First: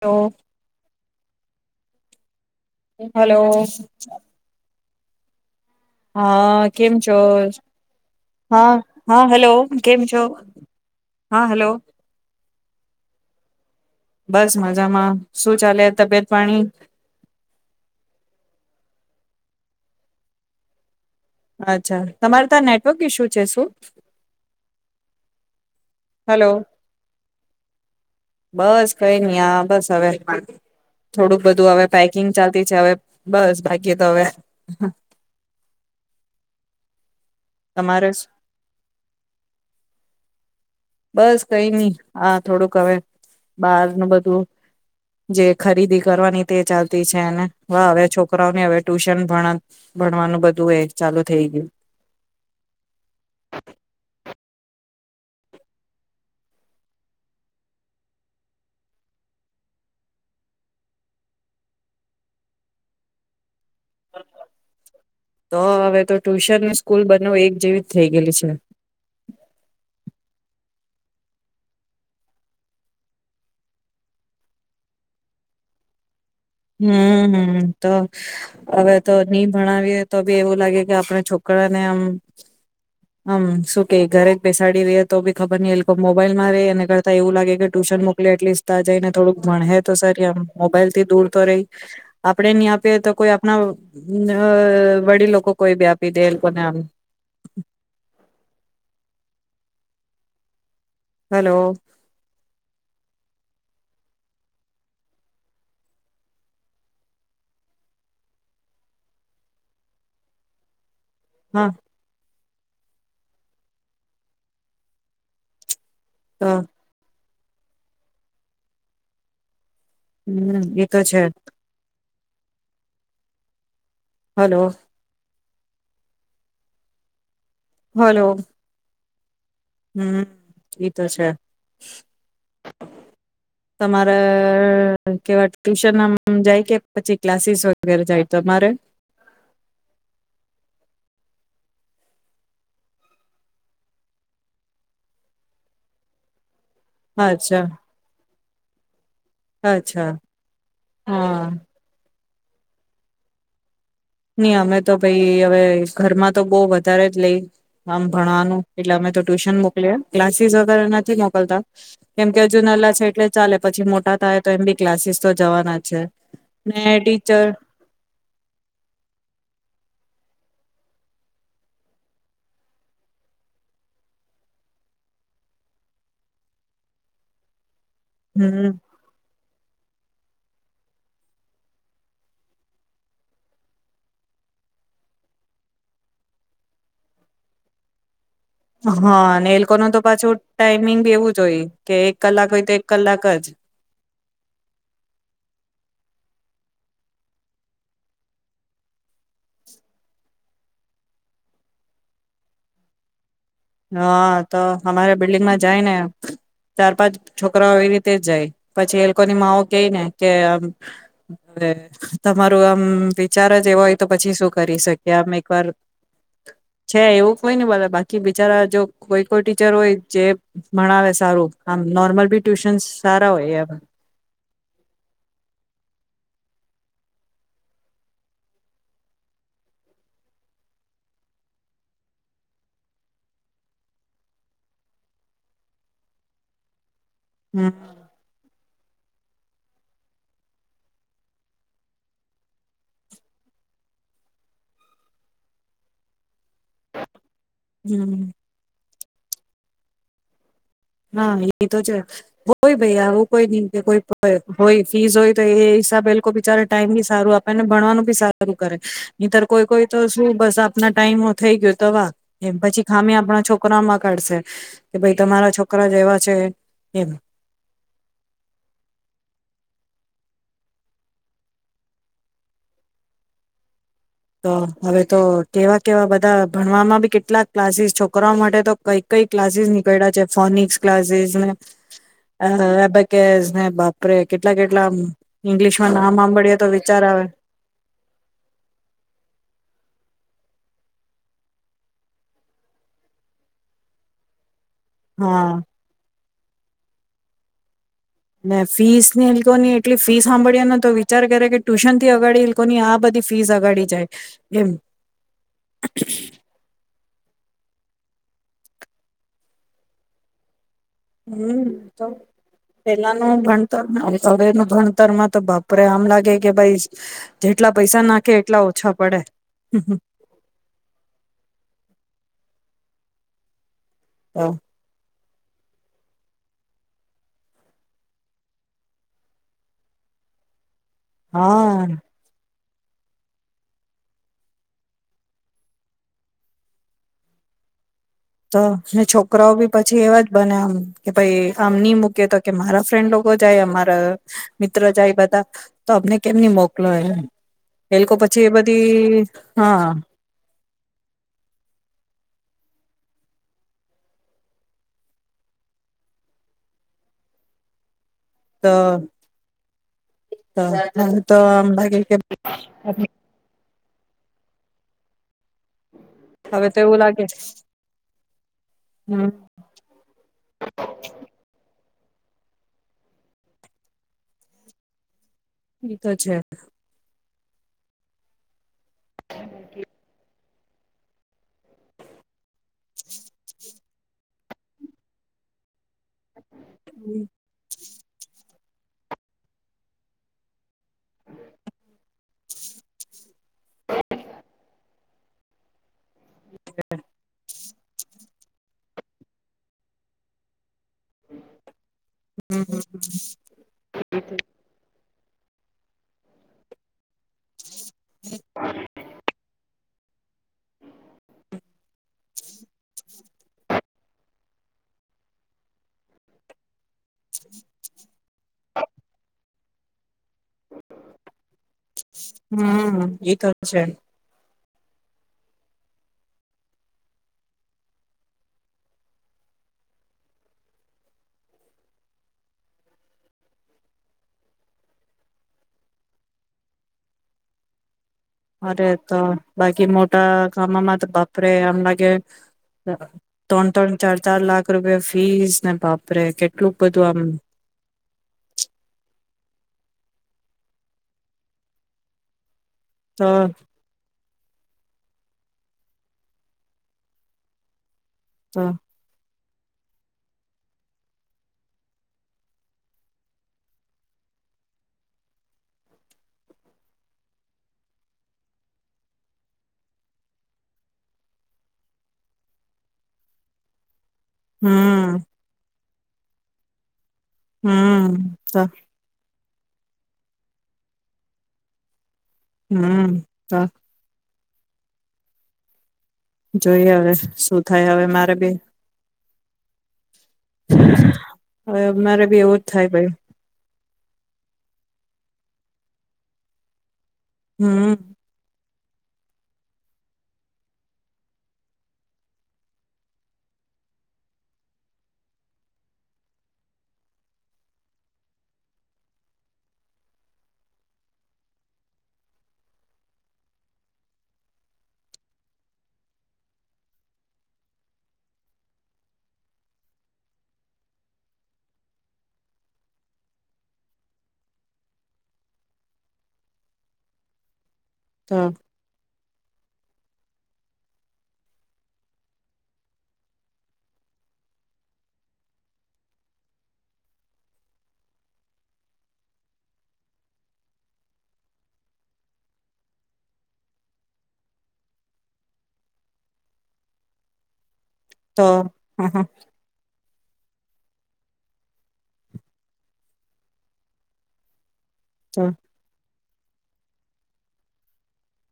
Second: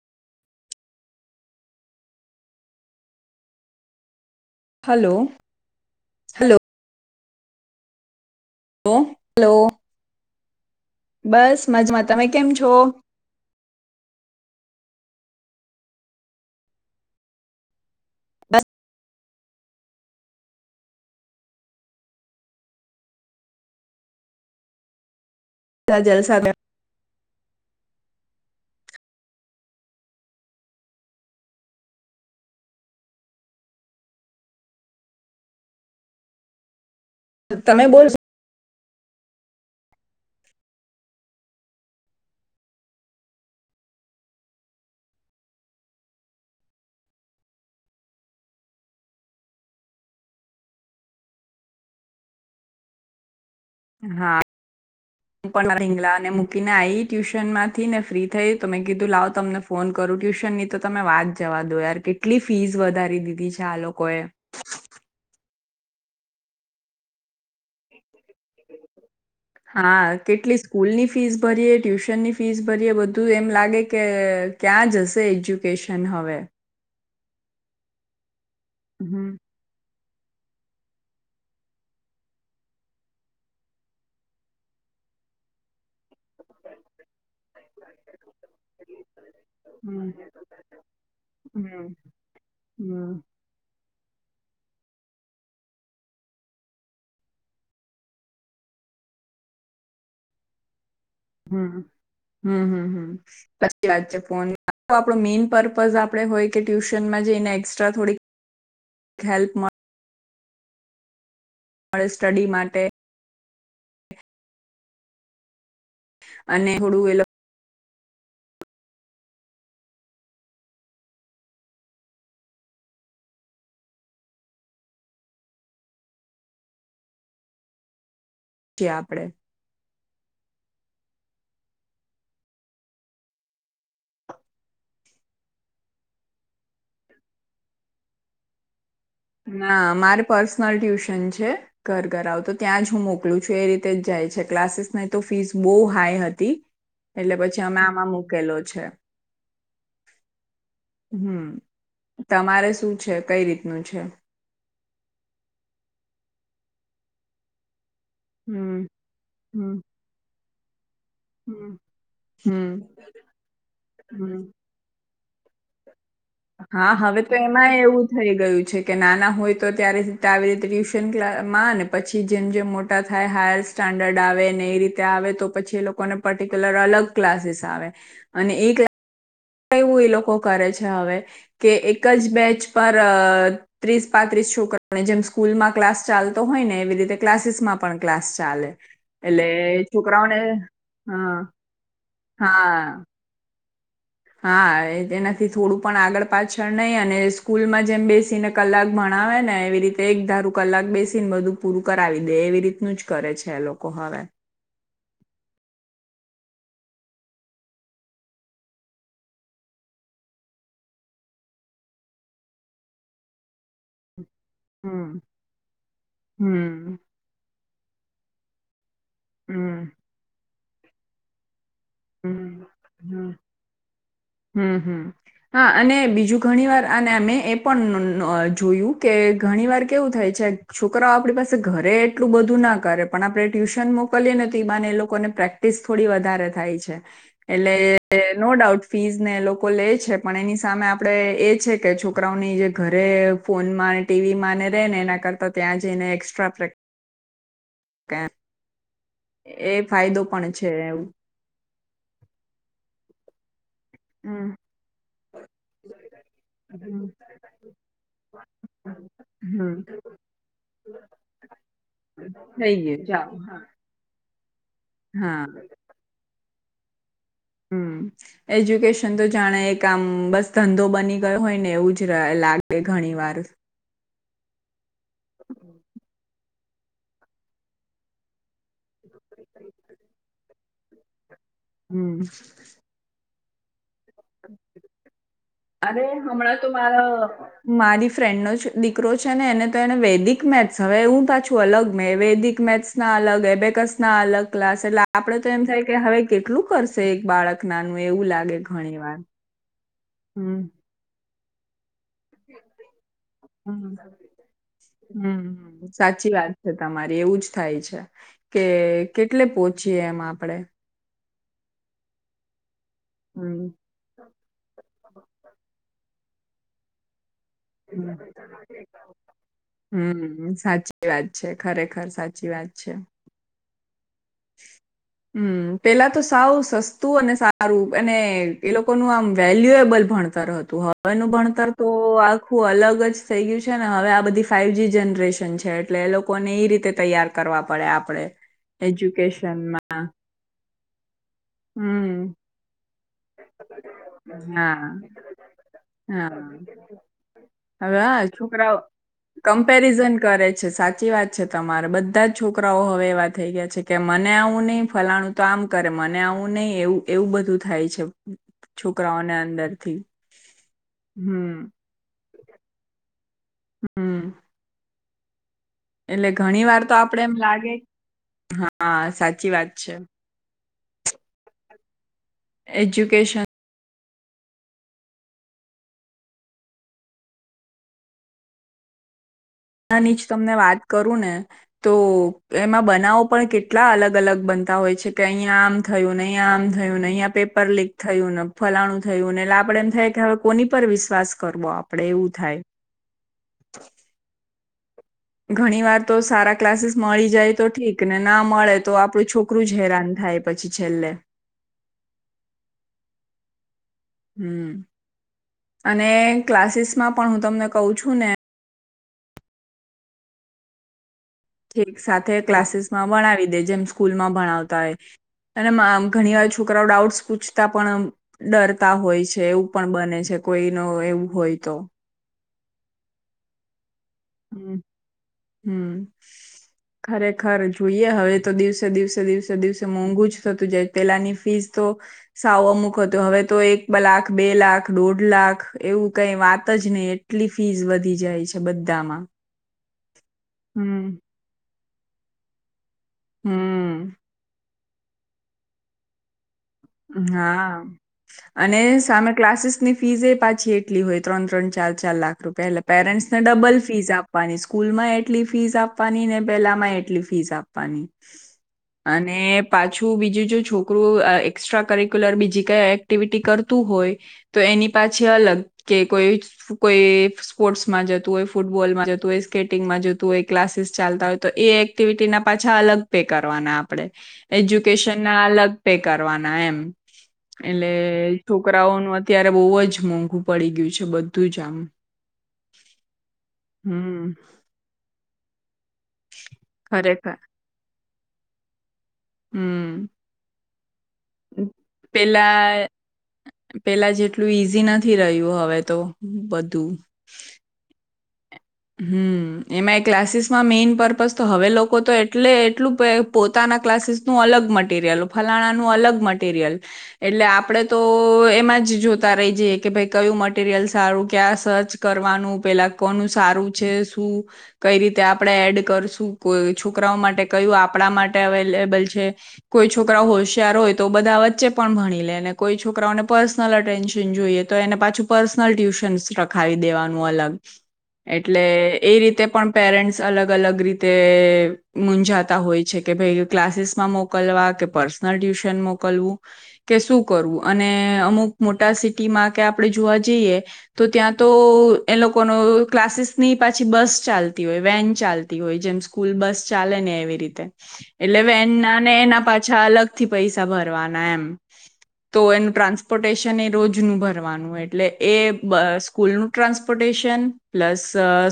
Hello. Hello. Hello. Hello હા કેમ છ તો. હા હા હેલો હલો કેમ છો. હા બસ હેલો મજામાં તમે કેમ છો. બસ મજામાં શું ચાલે તબિયત પા ણી. બસ. અચ્છા તમારે ત્યાં નેટવર્ક ઈશ્યુ છે શું. બધા જલસા હલો બસ કઈ નહ આ બસ હવે થોડુંક બધું હવે પેકિંગ ચાલતી છે હવે બસ બાકી તો હવે. તમે તમારે બોલો. બસ કઈ નહી આ થોડુંક હવે બાર ન બધું જે ખરીદી કરવાની તે ચાલતી છે અને હ હવે છોકરાઓને હવે ટ્યુશન ભણ ભણવાનું બધું એ ચાલુ થઈ ગયું. હા હું પણ મા શિંગલાને મૂકીને આઈ ટ્યુશન માંથી ને ફ્રી થઈ તો મેં કીધું લાવ તમને ફોન કરું ટ્યુશન ની તો તમે વાત જવા દો યાર કેટલી ફીસ વધારી દીધી છે આ લોકોએ. તો હવે તો ટુશન સ્કૂલ બનવું એક જેવી જ થઈ ગયેલી છે. હા કેટલી સ્કૂલની ફીસ ભરીએે ટ્યુશનની ફીસ ભરીયએ બધું એમ લાગે કે ક્યાં જશે એજ્યુકેશન હવે. હમ હમ તો. હવે તો હમ નહી ભણાવીએ. તો બી એવું લાગે કે આપણા છોકરાને આમ આમ શું કે ઘરે જ બેસાડી રે તો બી ખબર નઈ લોકો મોબાઈલ માં રે એ કરતા એવું લાગે કે. ટ્યુશન મોકલી એટલીસ્ટા જઈ ને થોડુંક ભણે તો હમ સર આમ મોબાઈલ થી દૂર. કરે હમ આપણેે નહી આપી તો હમ કોઈ આપણા અ વડીલો કે કોઈ બી આપી દે લોકોને આમ. હલો હમ હમ હમ હમ. સાચી વાત છે. ફોન આપ મેઈન પર્પઝ આપડે હોય કે ટ્યુશનમાં જઈને એક્સ્ટ્રા થોડીક હેલ્પ મળે. હા મળે સ્ટડી માટે. તે. તો અને હુડું એ લોકો હમ્મ એતો છે. હલો. હલો. આપડે. હમ્મ એતો છે તમારે કેવાય ટ્યુશન જાય કે પછી ક્લાસીસ વગેરે જાય તમારે? ના મારે પર્સનલ ટ્યુશન છે ઘર-ઘર આવ તો ત્યાં જ હું મોકલું છું એ રીતે જ જાય છે ક્લાસીસની તો ફીસ બહુ હાઈ હતી. એટલે અચ્છા પછી અમે આમાં મૂકેલો છે. અચ્છા હમ્મ. હા તમારે શું છે કઈ રીતનું છે. ની અમે તો ભાઈ હવે ઘરમાં તો બહુ વધારે જ લઈ. આમ ભણવાનું હમ એટલે અમે તો ટ્યુશન હમ મોકલિયે ક્લાસ ફીસ વધારે નથી. નથી મોકલતા હમ કેમ કે હજુ હમ નાલા છે એટલે ચાલે પછી મોટા હમ થાય તો એમ બી ક્લાસીસ તો જવાના જ છે. ને હા હવે તો ટીચર એમાંય એવું થઈ ગયું છે. કે નાના હોય તો ત્યારેતે આવી રીતે ટ્યુશન કમાં આવે ને પછી જેમ જેમ મોટા થાય હાયર સ્ટાન્ડર્ડ આવે ને એ રીતે આવે તો પછી એ લોકોને પર્ટિક્યુલર અલગ ક્લાસીસ આવે. અને હમ એક લા. એવું એ લોકો કરે છે હવે કે એક જ બેચ પર ત્રીસ પાત્રીસ છોકરોને જેમ સ્કૂલમાં ક્લાસ ચાલતો હોય ને એવી રીતે ક્લાસીસ માં પણ ક્લાસ. ચાલે હા એટલે અને એ લોકો ન તો પાછું છોકરાઓને ટાઈમિંગ બી એવું હા જો હોય કે. કલાક હોય તો એક હા કલાક જ. હા એ તેનાથી થોડું પણ આગળ પાછળ નહી અને સ્કૂલમાં જેમ બેસીને કલાક ભણાવે ને એવી રીતે એક ધારૂ કલાક બેસીને બધું પૂરું કરાવી દે એવી રીતનું જ કરે છે. એ લોકો હવે હા તો. અમારા બિલ્ડિંગમાં જાય ને ચાર પાંચ છોકરાઓ એ રીતે જ જાય પછી એ લોકોની માઓ કઈ ને કે આમ તમારું આમ વિચાર જ એવ હોય તો પછી શું કરી શકી હમ આમ એક વાર હમ છે એવું કોઈ ની બોલ બાકી બ રા જો. કોઈ કોઈ ટીચર હમ હોય જે. ભણાવે સારું. આમ નોર્મલ ભી હમ ટુશન હમ સારા હોય એ. હમ હમ હા અને બીજું ઘણી વાર અને મેં એ પણ જોયું કે ઘણી વાર કેવું થાય છે છોકરાઓ આપણી પાસે ઘરે એટલું બધું ના કરે પણ આપણે ટ્યુશન મોકલીએ તો બાને એ લોકોને પ્રેક્ટિસ થોડી વધારે થાય છે. હમ એટલે નો ડઉટ ફીઝ ને લોકો લે છે પણ એની સામે આપણે એ છે કે છોકરાઓની જે ઘરે ફોનમાં ટીવીમાં ને ર રહે ને એના કરતાં ત્યાં જઈને એક્સ્ટ્રા પ્રેક. હમ. એ ફાયદો પણ છે. એવું હા એ તો છે હોય ભાઈ આવું. કોઈ ન. કે કોઈ હમ હોય ફીસ હોય તો એ હિસાબે લોકો બિચારે ટાઈમ બી હમ સારું આપે ને ભણવાનું બી સારું કરે નનીતર કોઈ હમ. કોઈ તો શું બસ આપના ટાઈમ થઈ ગયો તો વા એમ પછી થઈ ખામી ગયું આપણા ચાલો છોકરામાં કાઢશે કે ભાઈ હા તમારા છોક જેવા છે એમ. હમ્મ એજ્યુકેશન તો જાણે એક આમ બસ ધંધો બની ગયો હોય ને એવું જ લાગે ઘણી વાર. તો હવે તો કેવા કેવા બધા. ભણવામાં બી કેટલાક ક્લાસીસ છોકરાઓ માટે તો કઈ કઈ ક્લાસીસ નીકળ્યા છે ફોનિક્સ ક્લાસીસ ને. હમ હ અબાકસ હા બાપરે કેટલા કેટલા. અરે ઇંગ્લિશમાં નામ સાંભળીએ હમણાં તો વિચાર આવે મારા મારી ફ્રેન્ડ ન જ દ દીકરો છે ને એને તો એને વૈદિક મેથ્સ હવે હું તો છું અલગ મેં વૈદિક મેથ્સના અલગ એબેકસ ના અલગ. ક્લાસ એટલે આપડે તો હા એમ થાય કે હવે. કેટલું કરશે એક બાળક નાનું. એવું લાગે ને ઘણી ફીસ વાર ને [unintelligible] તો ને કેટલી ફીઝ હમ હાંભળીયે ને, તો વિચાર કરે કે ટ્યુશનથી અગાડી એ લોકોની આ બધી ફીસ અગાડી જાય એમ હમ, સાચી વાત છે તમારી. એવું જ થાય છે, કે કેટલે પોંચીએ એમ આપડે. હમ, તો પેલાનું હમ ભણતર ને અવેનું ભણતર તરમાં તો બાપરે અમ લાગે કે ભાઈ જેટલા પૈસા નાખે એટલા ઓછા પડે હમ, સાચી વાત છે, ખરેખર. સાચી વાત છે. હમ પેલા તો સાવ સસ્તું અને સારું. અને એ લોકોનું આમ વેલ્યુએબલ ભણતર હતું હ વેનું ભણતર તો હા આ ખું અલગ જ થઈ ગ્યું છે. ને હવે આ બધી ફાઇવ જી જનરેશન છે, એટલે એ લોકોને ઈ રીતે તૈયાર કરવા પડે આપણે. તો ને છોક છોકરાંઓ બી પછી એવા જ બને. હમ. કે ભાઈ આમ નઈ હમ મૂકી તો કે મારા ફ્રેન્ડ લોકો જાય અમારા હા મિત્ર જાય બધા તો અમને કેમ હા ની મોકલો એ એ હવે લોકો હા પછી એ છોકરાઓ બધી હા. કમ્પેરિઝન કરે છોકરા હવે એવા થઈ ગયા છે કે મને આવું નહીં ફલાણું તો આમ કરે મને. અને આવું નહી એવું એવું બધું થાય છે. તો છોકરાઓને અંદરથી હમ [unintelligible] હમ્મ એટલે ઘણી વાર તો આપડે એમ લાગે. હા હમ સાચી વાત છે. એજ્યુકેશન. ઈ તો છે. હા નિ તમને વાત કરું ને તો. એમાં બનાવો પણ કેટલા. કેટલા અલગ અલગ બનતા હોય છે કે અહીંયા આમ. થયું નહીયા આમ થયું ન અંયા પેપર લીક થયું. ફલાણું થયું એટલે આપણેે એમ થાય કે હવે કોની પર વિશ્વાસ કરવો આપણેે એવું થાય. ઘણી વાર. તો સારા ક્લાસીસ મળી જાય. તો ઠીક ને ના મળે તો આપણું છોકરું જ હેરાન થાય પછી છેલ્લે. હમ અને ક્લાસીસમાં પણ હું તમને કઉ છું ને થેરિક સાથે ક્લાસીસમાં ભણાવી દે જેમ સ્કૂલમાં ભણાવતા હોય અને મા ઘણીવાર છોકરાઓ ડાઉટ્સ પૂછતા પણ ડરતા હોય છે એવું પણ બને છે કોઈ ન એવું હોય તો. હમ્મ એ તો છે. હમ્મ હમ્મ ખરેખર જોઈએ હવે તો દિવસે દિવસે દિવસે દિવસે મોંઘું જ થતું જાય પેલાની ફીસ તો સાવ અમુક હતું હવે તો એક લાખ, બે લાખ, દોઢ લાખ એવું કઈ વાત જ નહી એટલી ફીસ વધી. જાય છે અરે બધ તો. કે મો. તા કામમાં તો બાપરે આમ લા કે. ત્રણ, ત્રણ, ચાર, હમ ચાર લાખ રૂપિયા ફીસ ને બાપરે કે હા અને સામે ક્લાસીસ ની ફીસ એ પાછી એટલી હોય ત્રણ ત્રણ ચાર ચાર લાખ રૂપિયા એટલે પેરેન્ટ્સ તો ને ડબલ ફીસ આપ આપવાની સ્કૂલમાં એટલી ફીસ આપવાની ને પેલામાં એટલી ફીસ આપવાની. તો અને પાછું બીજું જો છોકરું અ એક એકસ્ટ્રા કરિક્યુલર બીજી કઈ એક્ટિવિટી કરતું હોય તો એની પાછી અલગ કે કોઈ કોઈ સ્પોર્ટ્સમાં જતું હોય ફૂટબોલમાં જતું હોય સ્કેટિંગમાં જતું હોય ક્લાસીસ ચાલતા હોય તો એ એક્ટિવિટીના પાછા અલગ પે કરવાના આમ. આપણે હમ એજ્યુકેશન ના અલગ. બેકાર. કરવાના એમ. એટલે હમ તો છોકરાઓનું અત્યારે બહુ જ મોંઘું પડી ગયું છે બધું જ આમ. હમ્મ. હ હમ જોઈ હવે શું ખરેખર શું થાય હવે મારે. [unintelligible] હમ્મ. [unintelligible] હવે અમારે બી એવું જ પેલા થાય ભાઈ. પેલા જેટલું ઈઝી નથી રહ્યું હવે તો બધું. હમ હમ્મ એમાં એ ક્લાસીસમાં મેઈન પર્પઝ તો હવે લોકો તો એટલે એટલું પોતાના ક્લાસીસનું અલગ મટીરિયલ ફલાણાનું અલગ મટીરિયલ એટલે આપણેે તો એમાં જ જોતા રહી જઈએ કે ભાઈ કયું મટીરિયલ સારું ક્યાં સર્ચ કરવાનું પેલા કોનું સારું છે શું કઈ રીતે આપણે એડ કરશું કોઈ છોકરાઓ માટે કયું આપણા માટે અવેલેબલ છે, કોઈ છોકરા હોશિયાર હોય તો બધા વચ્ચે પણ ભણી લે ને કોઈ છોકરાઓને પર્સનલ અટેન્શન જોઈએ તો એને પાછું પર્સનલ ટ્યુશન્સ રખાવી દેવાનું અલગ. તો એટલે એ રીતે. પણ પેરેન્ટ્સ અલગ અલગ રીતે મૂજાતા હોય છે કે, ભાઈ ક્લાસીસ માં મોકલવા કે પર્સનલ ટ્યુશન મોકલવું કે શું કરવું અને અમુક મોટા સિટીમાં કે આપણે જોવા જઈએ તો ત્યાં તો એ લોકોનો. ક્લાસીસ નહી પાછી બસ ચાલતી હોય, વેન ચાલતી હોય જેમ સ્કૂલ બસ ચાલે ને એવી રીતે. એટલે તો વેનના ને હ એના પાછા અલગ. થી પૈસા ભરવાના એમ તો એનું ટ્રાન્સપોર્ટેશન એ રોજનું ભરવાનું. એટલે એ તો બ સ્કૂલનું ટ્રાન્સપોર્ટેશન. પ્લસ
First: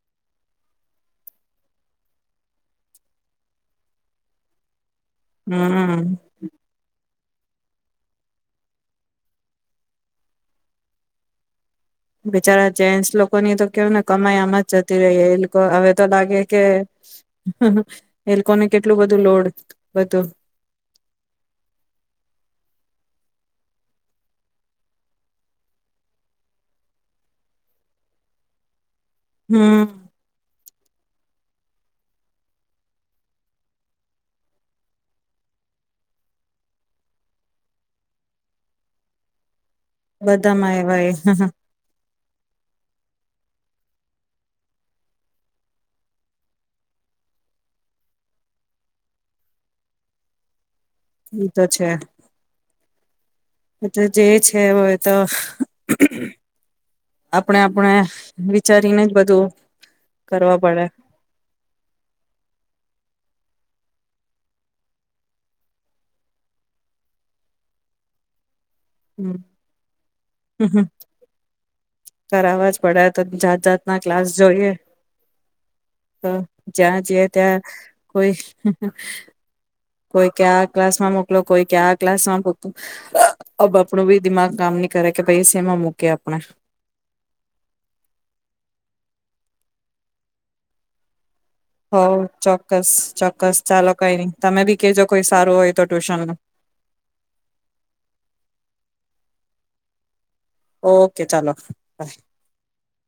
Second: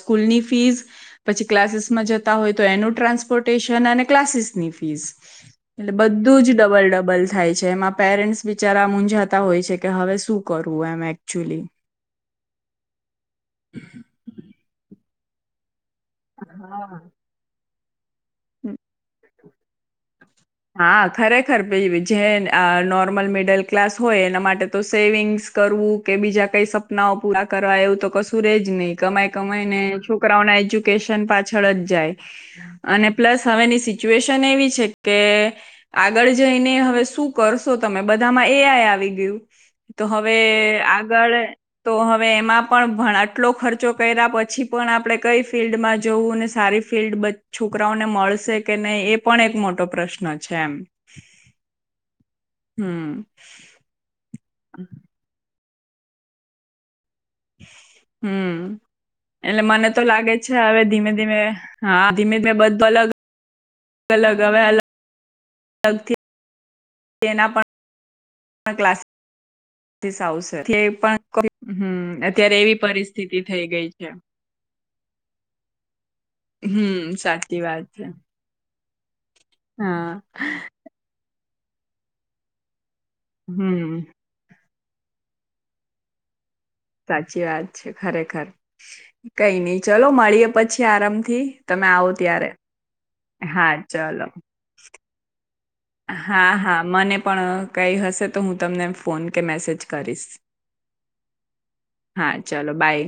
સ્કૂલની ફીઝ પછી ક્લાસીસમાં જતા હોય તો એનું ટ્રાન્સપોર્ટેશન અને ક્લાસીસની ફીસ. એટલે હમ બધું જ ડબલ-ડબલ. થાય છે એમાં પેરેન્ટસ બિચારા મુંઝાતા હોય છે કે હવે શું કરવું એમ એકચુલી. બિચારા જેન્ટસ લોકો ની તો કેવય ને કમાઈ આમ જ જતી રહી એ લોકો હવે. તો લાગે કે. હા એ લોકોને કેટલું બધું લોડ. બ તો. હા ખરેખર જે નોર્મલ મિડલ ક્લાસ હોય એના માટે તો સેવિંગ્સ કરવું કે બીજા કઈ સપનાઓ પૂરા કરવા એવું તો કશું રજ નહી. કમાય કમાય ને હમ છોકરાઓના એજ્ય કેશન પાછળ જ જાય અને પ્લસ હવેની સિચ્યુએશન એવી છે. કે આગળ જઈને હવે શું કરશો તમે બધામાં એઆઈ આવી ગયું. તો હવે બધામાં એવા એ આગળ તો હવે એમાં પણ ભણા આટલો ખર્ચો કર્યા પછી પણ આપણે કઈ ફિલ્ડમાં જવું ને સારી ફિલ્ડ છોકરાઓને મળશે કે નહીં એ પણ એક મોટો. મોટો પ્રશ્ન છે એમ. એ તો છે હમ એતો જે હ હોય તો. [inaudible] આપણે હમ્મ વિચારીને જ બધું એટલે મને તો લાગે છે કરવા હવે પડે ધીમે ધીમે હા ધીમે ધીમે બધો અલગ. અલગ હવે અલગ. અલગથી. એના પણ. ક્લાસસીસ આવશે થે પણ હમ. અત્યારે કરાવા એવી જ પડે આ તો પરિસ્થિતિ જાત થઈ ગઈ જાતના છે ક્લાસ જોઈએ તો જ્યાં હમ જીએ સાચી ત્યાં વાત છે કોઈ. હહ. હા કોઈ કે આ ક્લાસ માં મુ લોકો કે આ ક્લાસ માં મુ. [unintelligible] અવ, હમ આપણું બી દિમાગ કામ ની કરે, કે ભૈ શેમાં મૂકીયે આપણે. સાચી વાત છે. ખરેખર. કઈ નંઈ ચલો મળીએ પછી આરામ થી. હો, ચોક્કસ ચોક્કસ. હા ચાલો કંઈ ચલો ની. તમે બી કેજો કોઈ સારું હોય. તો ટ્યુશન હા હા, મને પણ કંઈ હશે તો હું તમને ફોન કે મેસેજ કરીશ. ઓકે ચાલો બાય. હા ચલો બાય